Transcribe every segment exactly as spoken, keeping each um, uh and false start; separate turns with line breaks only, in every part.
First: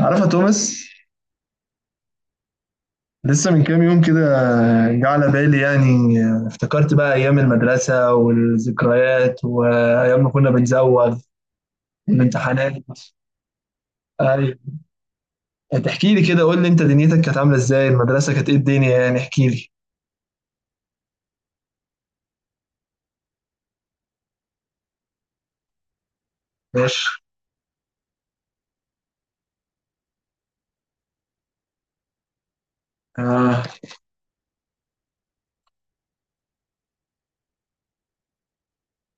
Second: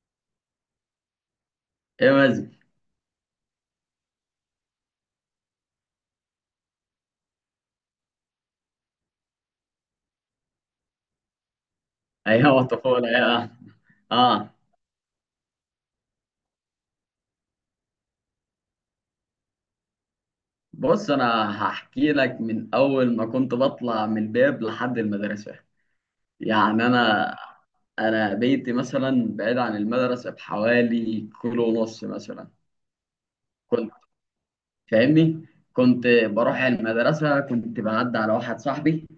عارفة توماس.
ايه مازن.
لسه من كام يوم كده جه على بالي يعني، افتكرت بقى أيام المدرسة والذكريات وأيام ما كنا بنزوغ
ايام
والامتحانات.
الطفوله يا اه آه.
أيوة. تحكي لي كده، قول لي أنت دنيتك كانت عاملة إزاي؟ المدرسة كانت إيه الدنيا يعني؟ احكي لي.
بص انا هحكي لك من اول ما كنت بطلع من الباب لحد المدرسه. يعني
ماشي.
انا انا بيتي مثلا بعيد عن المدرسه بحوالي كيلو ونص مثلا.
آه.
كنت فاهمني، كنت بروح المدرسه، كنت بعدي على واحد صاحبي،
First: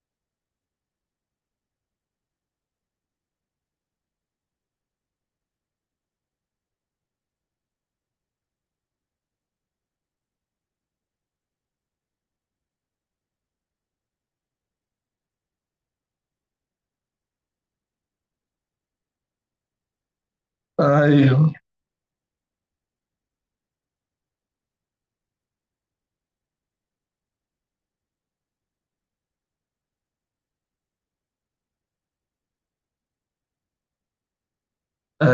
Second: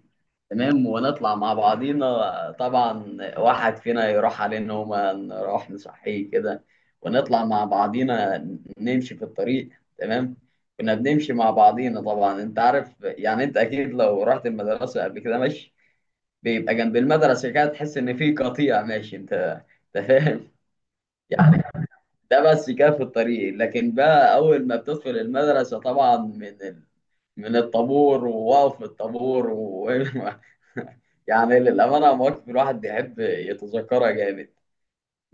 تمام، ونطلع مع بعضينا، طبعا واحد فينا يروح عليه نومة نروح نصحيه كده ونطلع مع بعضينا، نمشي في الطريق، تمام. كنا بنمشي مع بعضينا، طبعا انت عارف يعني، انت اكيد لو رحت المدرسة قبل كده، ماشي، بيبقى جنب المدرسة كده تحس ان في قطيع ماشي. انت انت فاهم
أيوه،
يعني؟ ده بس كده في الطريق، لكن بقى اول ما بتدخل المدرسة طبعا من ال... من الطابور ووقف الطابور و- يعني للأمانة مواقف الواحد يحب يتذكرها جامد.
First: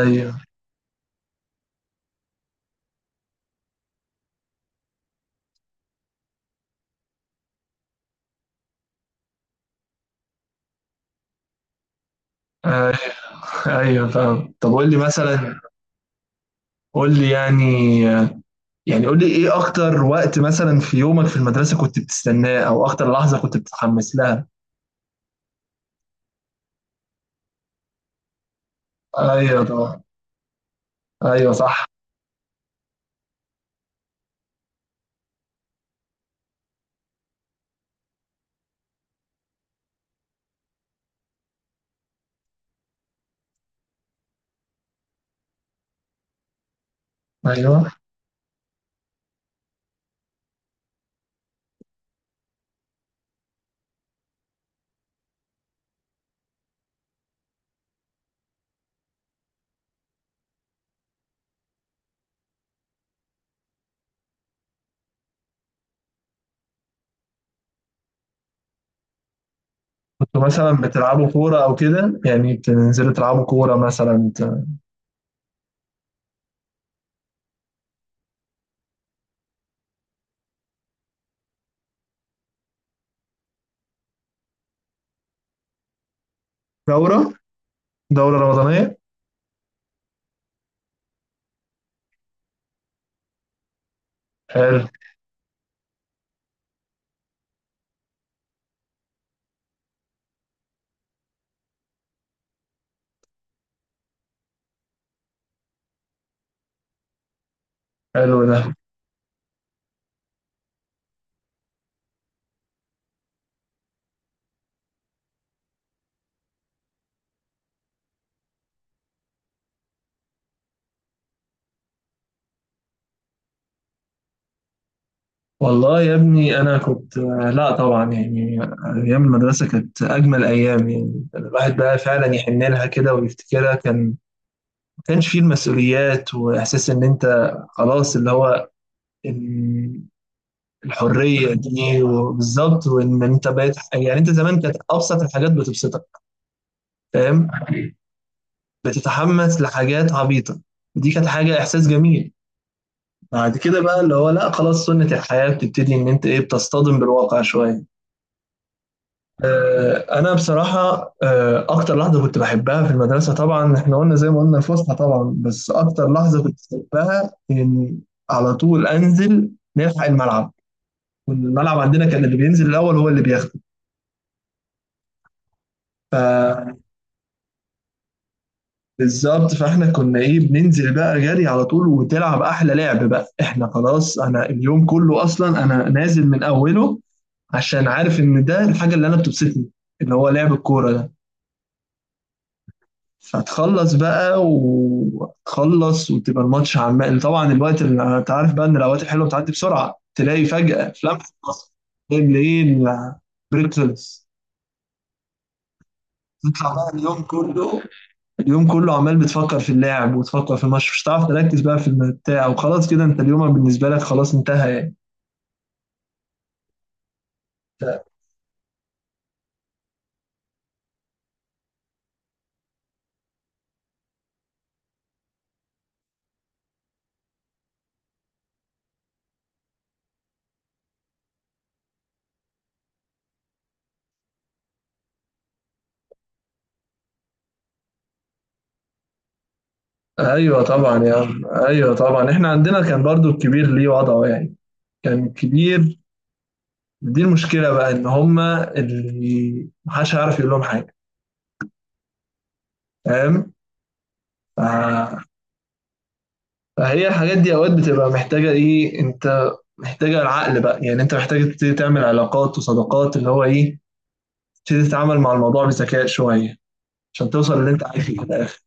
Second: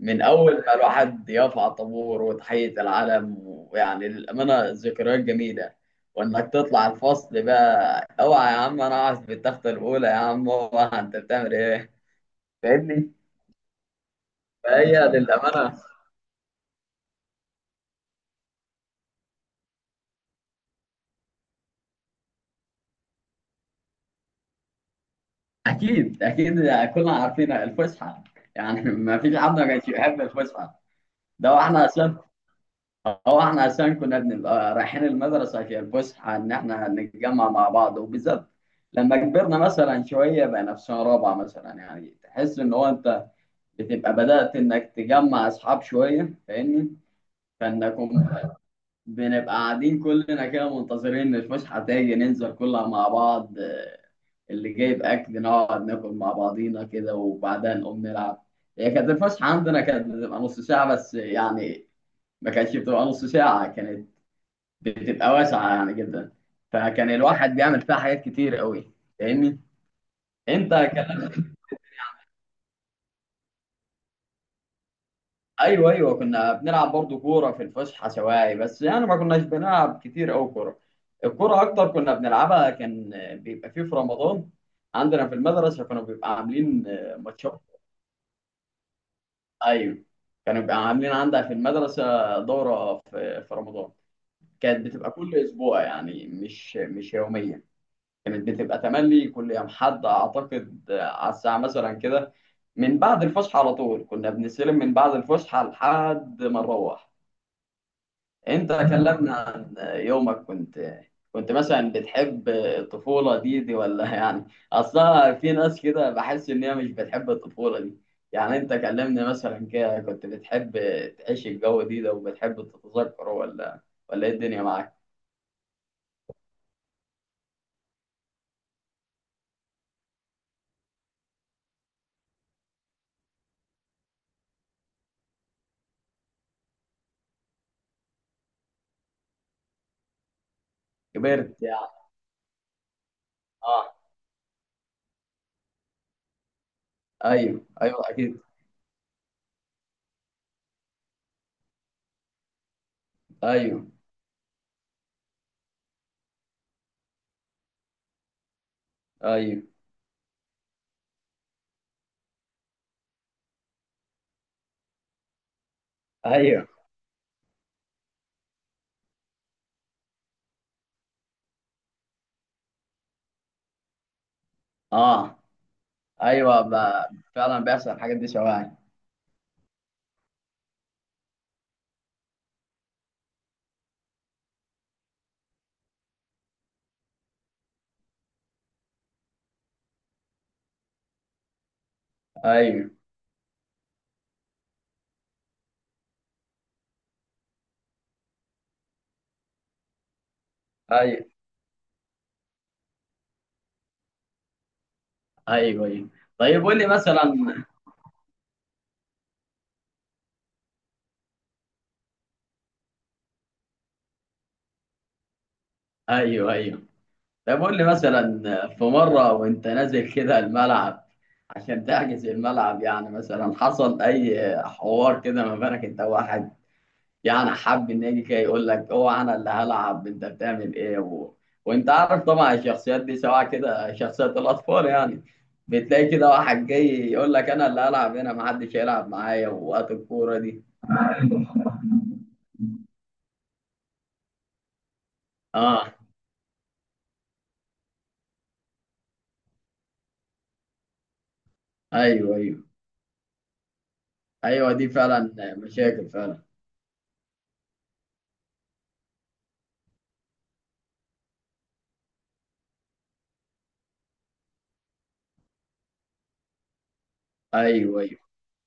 من أول ما الواحد يرفع طابور وتحية العلم، ويعني للأمانة ذكريات جميلة. وإنك تطلع الفصل بقى، أوعى يا عم أنا أقعد في التختة الأولى، يا عم أوعى أنت بتعمل إيه.
أيوه،
فاهمني؟
أيوه، فاهم. طب قول
فهي
لي مثلا،
للأمانة.
قول لي يعني يعني قول لي إيه أكتر وقت مثلا في يومك في المدرسة كنت بتستناه؟ أو أكتر لحظة كنت بتتحمس لها؟
أكيد أكيد، كلنا عارفين الفسحة. يعني ما فيش حد
أيوه
ما كانش
طبعا.
يحب الفسحة.
ايوه
ده واحنا
صح.
أساسا، هو احنا عشان كنا بنبقى رايحين المدرسة في الفسحة إن احنا نتجمع مع بعض، وبالذات لما كبرنا مثلا شوية، بقينا في سنة رابعة مثلا يعني، تحس إن هو أنت بتبقى بدأت إنك تجمع أصحاب شوية. فاهمني؟
ايوه.
فإنكم بنبقى قاعدين كلنا كده منتظرين إن الفسحة تيجي ننزل كلها مع بعض، آه، اللي جايب أكل نقعد ناكل مع بعضينا كده وبعدها نقوم نلعب. هي كانت الفسحة عندنا كانت بتبقى نص ساعة بس يعني، ما كانتش بتبقى نص ساعة، كانت بتبقى واسعة يعني جدا. فكان الواحد بيعمل فيها حاجات كتير قوي. فاهمني؟
كنتوا
انت
مثلا بتلعبوا
كلام.
كوره او كده يعني؟ بتنزلوا تلعبوا كوره مثلا ت-
ايوه ايوه، كنا بنلعب برضو كورة في الفسحة سواعي، بس يعني ما كناش بنلعب كتير قوي كورة. الكورة اكتر كنا بنلعبها كان بيبقى فيه في رمضان، عندنا في المدرسة كانوا بيبقى عاملين، آه،
دوره
ماتشات.
دوره رمضانيه.
ايوه، كانوا بيبقى عاملين عندها في المدرسة دورة في في رمضان. كانت
حلو.
بتبقى كل اسبوع يعني، مش مش يوميا، كانت بتبقى تملي كل يوم حد اعتقد على الساعه مثلا كده، من بعد الفسحه على طول كنا بنستلم من بعد الفسحه لحد ما نروح.
حلو ده.
انت كلمنا عن يومك، كنت كنت مثلا بتحب الطفوله دي دي ولا يعني؟ اصلا في ناس كده بحس ان هي مش بتحب الطفوله دي. يعني انت كلمنا مثلا كده، كنت بتحب تعيش الجو دي ده وبتحب تتذكره، ولا ولا ايه الدنيا معاك؟
والله يا ابني انا كنت، لا طبعا يعني، ايام المدرسه كانت اجمل ايام يعني، الواحد بقى فعلا يحن لها كده ويفتكرها. كان ما كانش فيه المسؤوليات واحساس ان انت، خلاص اللي هو ال- الحريه
كبرت يعني،
دي، وبالظبط. وان انت بقيت
اه.
يعني، انت زمان كانت ابسط الحاجات بتبسطك. فاهم.
ايوه ايوه اكيد.
بتتحمس لحاجات عبيطة، دي كانت حاجة إحساس جميل. بعد كده
ايوه
بقى اللي هو لا، خلاص، سنة الحياة بتبتدي إن أنت إيه، بتصطدم بالواقع شوية.
ايوه.
آه، أنا بصراحة، آه، أكتر لحظة كنت بحبها في المدرسة طبعا، إحنا قلنا زي ما قلنا الفسحة طبعا، بس أكتر لحظة كنت
ايوه
بحبها إن على طول أنزل نلحق الملعب. والملعب عندنا كان اللي بينزل الأول هو اللي
اه، ايوه
بياخده.
ب- فعلا بيحصل الحاجات دي شوائع.
بالظبط، فاحنا كنا ايه، بننزل بقى جري على طول وتلعب احلى لعب بقى. احنا خلاص، انا اليوم كله اصلا انا نازل من اوله، عشان عارف ان ده الحاجه اللي انا بتبسطني، اللي هو لعب الكوره ده.
ايوه
فتخلص بقى وتخلص وتبقى الماتش عمال، طبعا الوقت اللي انت عارف بقى ان الاوقات الحلوه بتعدي بسرعه، تلاقي فجاه في لمحه،
ايوه.
بصر تلاقي بالليل البريك خلص.
ايوه ايوه طيب
تطلع
قول لي
بقى، اليوم
مثلا.
كله، اليوم كله عمال بتفكر في اللاعب وتفكر في الماتش، مش هتعرف تركز بقى في الم- بتاع. وخلاص كده، انت اليوم بالنسبه لك خلاص انتهى يعني.
ايوه ايوه. طيب قول لي مثلا، في مره وانت نازل كده الملعب عشان تحجز الملعب، يعني مثلا حصل اي حوار كده ما بينك انت وواحد، يعني حب ان يجي كده يقول لك هو انا اللي هلعب انت بتعمل ايه، و... وانت عارف طبعا الشخصيات دي، سواء كده شخصيات الاطفال يعني، بتلاقي كده واحد جاي يقول لك انا اللي هلعب هنا، محدش هيلعب معايا وقت الكوره
ايوه
دي.
طبعا يا عم، ايوه طبعا. احنا عندنا كان برضو الكبير ليه وضعه يعني. كان
اه
الكبير، دي المشكله بقى، ان هما اللي محدش هيعرف يقول لهم حاجه.
ايوه ايوه.
فاهم.
ايوه دي
ف-
فعلا مشاكل فعلا.
فهي الحاجات دي اوقات بتبقى محتاجه ايه، انت محتاجه العقل بقى، يعني انت محتاج تبتدي تعمل علاقات وصداقات اللي هو ايه، تبتدي تتعامل مع الموضوع بذكاء شويه، عشان توصل اللي انت
ايوه
عايزه
ايوه
في الاخر.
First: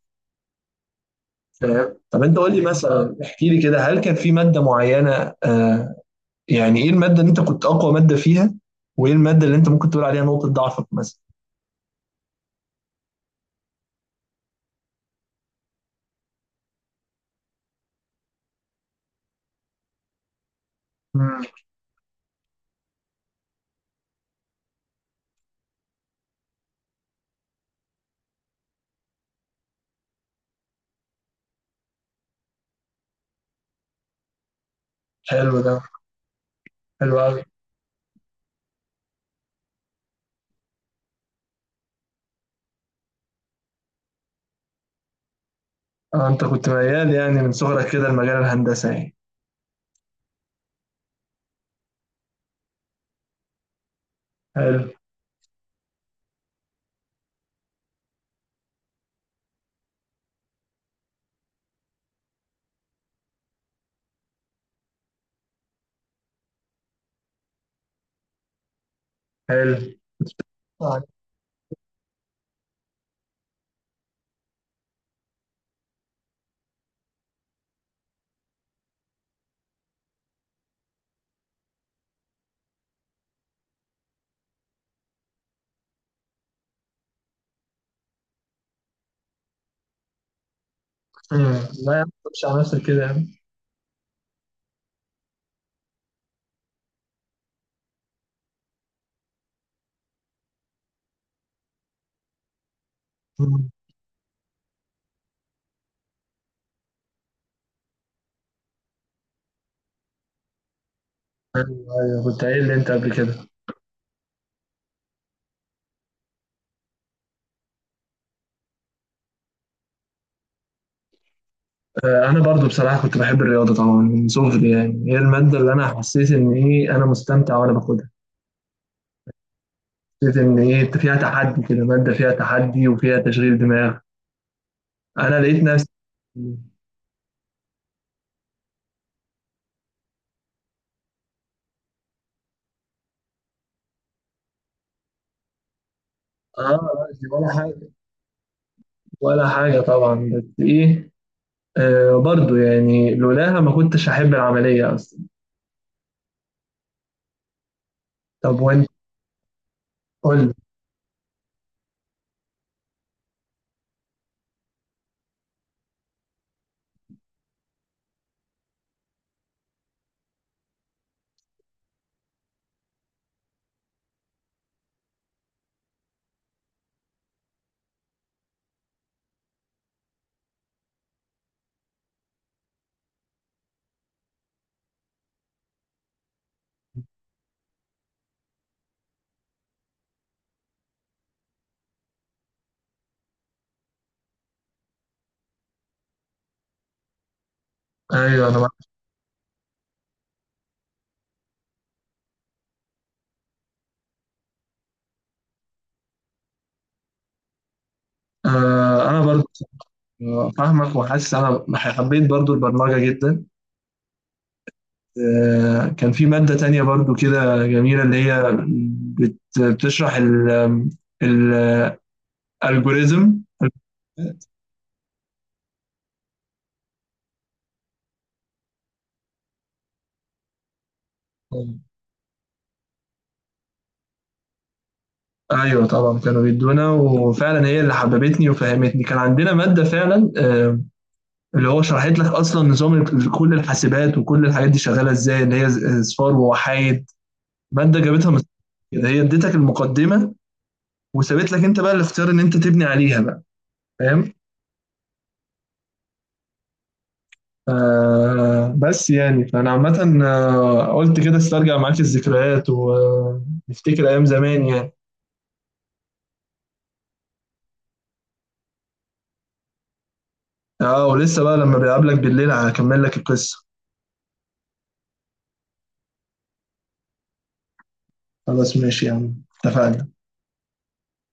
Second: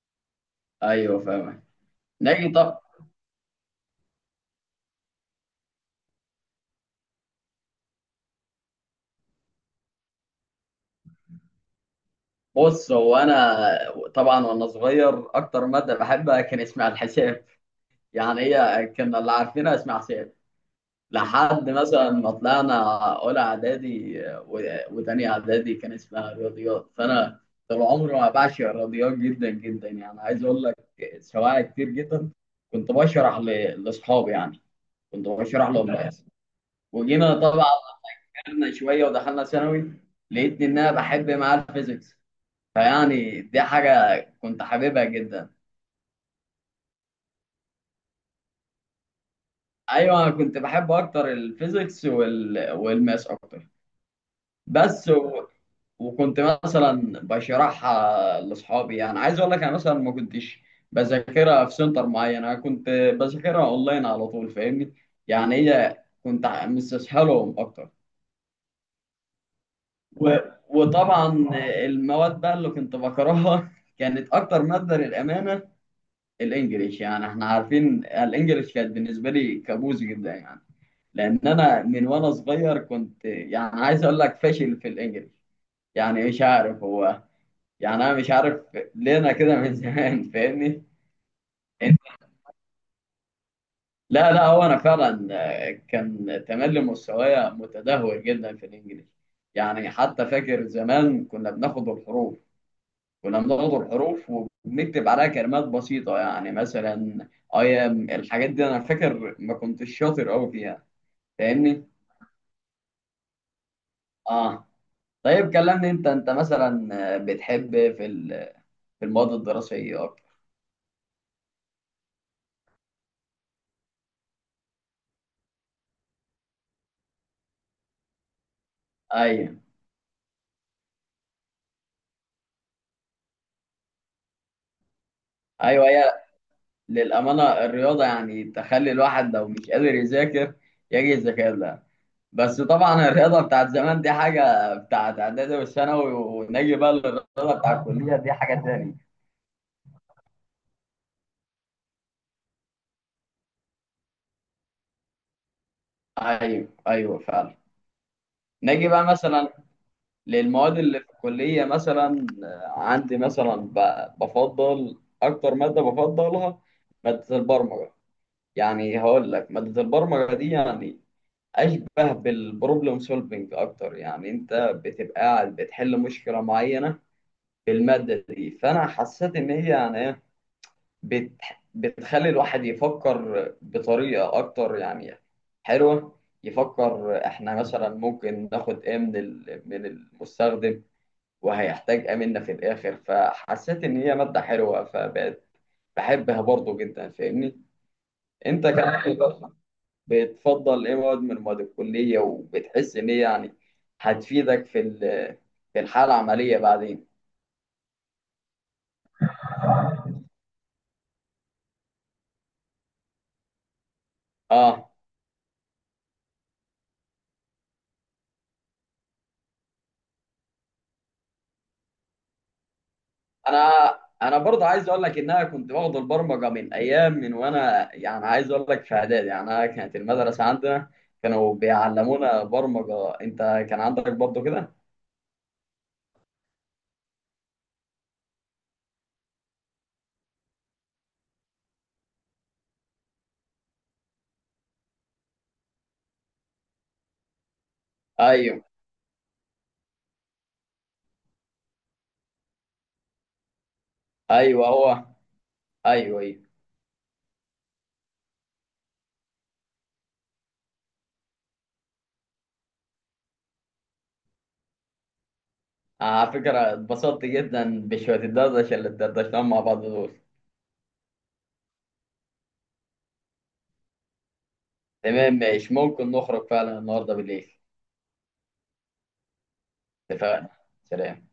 ايوه فاهم.
فاهم. طب انت قول
نجي
لي
طب.
مثلا، احكي لي كده، هل كان في ماده معينه؟ آه. يعني ايه الماده اللي انت كنت اقوى ماده فيها؟ وايه الماده اللي انت ممكن تقول عليها نقطه ضعفك مثلا؟
بص هو انا. طبعا وانا صغير اكتر ماده بحبها كان اسمها الحساب. يعني هي كنا اللي عارفينها اسمها حساب
امم.
لحد مثلا ما طلعنا اولى اعدادي و- وتانية اعدادي كان اسمها رياضيات. فانا طول عمري ما بعشق الرياضيات جدا جدا، يعني عايز اقول لك سواعي كتير جدا كنت بشرح ل- لاصحابي يعني، كنت
حلو
بشرح
ده.
لهم بس.
حلو
وجينا
قوي.
طبعا كبرنا شويه ودخلنا ثانوي، لقيتني ان انا بحب معاه الفيزيكس. فيعني دي حاجه كنت حاببها جدا.
اه، انت كنت ميال يعني من صغرك كده لمجال الهندسه يعني؟
ايوه انا كنت بحب اكتر الفيزيكس وال... والماس اكتر
حلو.
بس. وكنت مثلا بشرحها لاصحابي، يعني عايز اقول لك انا مثلا ما كنتش بذاكرها في سنتر معين، انا كنت بذاكرها اونلاين على طول. فاهمني؟ يعني هي كنت ع- مستسهلهم اكتر
حلو.
و...
آه.
وطبعا المواد بقى اللي كنت بكرهها كانت اكتر ماده للامانه الانجليش. يعني احنا عارفين الانجليش كانت بالنسبه لي كابوس جدا، يعني لان انا من وانا صغير كنت يعني عايز اقول لك فاشل في الانجليش. يعني مش عارف هو، يعني انا مش عارف ليه انا كده من زمان. فاهمني
امم. لا
انت؟
يا عم، مش على نفسك كده يا عم.
لا لا، هو انا فعلا، آه، كان تملي مستوايا متدهور جدا في الانجليزي. يعني حتى فاكر زمان كنا بناخد الحروف، كنا
امم.
بناخد الحروف وبنكتب عليها كلمات بسيطة، يعني مثلا ايام الحاجات دي انا فاكر ما كنتش شاطر قوي فيها.
ايوه.
فاهمني؟
أيوة، كنت قايل لي انت قبل كده.
اه. طيب كلمني انت، انت مثلا، آه، بتحب في ال- في المواد الدراسية اكتر؟
آه، انا برضو بصراحه كنت بحب الرياضه طبعا من صغري، يعني هي الماده اللي انا حسيت ان ايه، انا مستمتع وانا باخدها.
ايوه
حسيت ان ايه انت فيها تحدي كده، ماده فيها تحدي وفيها تشغيل دماغ، انا لقيت نفسي.
ايوه، للأمانة الرياضة يعني تخلي الواحد لو مش قادر يذاكر يجي يذاكر لها، بس طبعا الرياضة بتاعت زمان دي حاجة بتاعت إعدادي والثانوي، ونجي
اه
بقى
دي ولا
للرياضة بتاعت
حاجه،
الكلية دي حاجة تاني.
ولا حاجه طبعا، بس ايه، آه برضو يعني لولاها ما كنتش هحب العمليه اصلا.
أيوه أيوه فعلا.
طب
نجي
وانت
بقى مثلا
قول لي.
للمواد اللي في الكلية مثلا، آه، عندي مثلا ب- بفضل أكتر مادة بفضلها مادة البرمجة. يعني هقول لك مادة البرمجة دي يعني اشبه بالبروبلم سولفنج اكتر، يعني انت بتبقى قاعد بتحل مشكله معينه في الماده دي. فانا حسيت ان هي يعني إيه، بت بتخلي الواحد يفكر بطريقه اكتر يعني، حلوه، يفكر احنا مثلا ممكن ناخد ايه من ال- من المستخدم وهيحتاج ايه منا في الاخر. فحسيت ان هي ماده حلوه فبقت بحبها برضو جدا. فاهمني؟
ايوه انا
انت
معاك.
كمان، بتفضل ايه مواد من مواد الكلية، وبتحس ان هي يعني هتفيدك في ال- في الحالة العملية بعدين؟
آه انا برضو فاهمك، وحاسس انا حبيت برضو البرمجه جدا.
اه
آه كان في ماده تانية برضو كده جميله، اللي هي بت- بتشرح ال الالجوريزم.
انا انا برضه عايز اقول لك ان انا كنت باخد البرمجة من ايام، من وانا يعني عايز اقول لك في اعدادي، يعني انا كانت المدرسة عندنا كانوا بيعلمونا برمجة. انت كان عندك برضه كده؟
أيوه طبعًا، كانوا بيدّونا وفعلًا هي اللي حبّبتني وفهّمتني. كان عندنا مادة فعلًا، آآ اللي هو شرحت لك أصلًا نظام ال كل الحاسبات وكل الحاجات دي شغّالة إزاي، اللي هي ص أصفار ووحايد. مادة جابتها من الص
ايوه
كده، هي ادّيتك المقدّمة، وسابت لك أنت بقى الاختيار إن أنت تبني عليها بقى. فاهم؟
ايوه هو. ايوه ايوه.
فبس يعني، فأنا عامةً، آه، قُلت كده أسترجع معاك الذكريات ونفتكر أيام زمان يعني.
على فكرة اتبسطت جدا بشوية الدردشة اللي اتدردشناهم مع بعض دول.
آه، ولسه بقى لمّا باقابلك بالليل هاكمّل لك القصة.
تمام ماشي، ممكن نخرج فعلا النهارده بالليل.
خلاص ماشي يا عم، اتفقنا.
اتفقنا. سلام.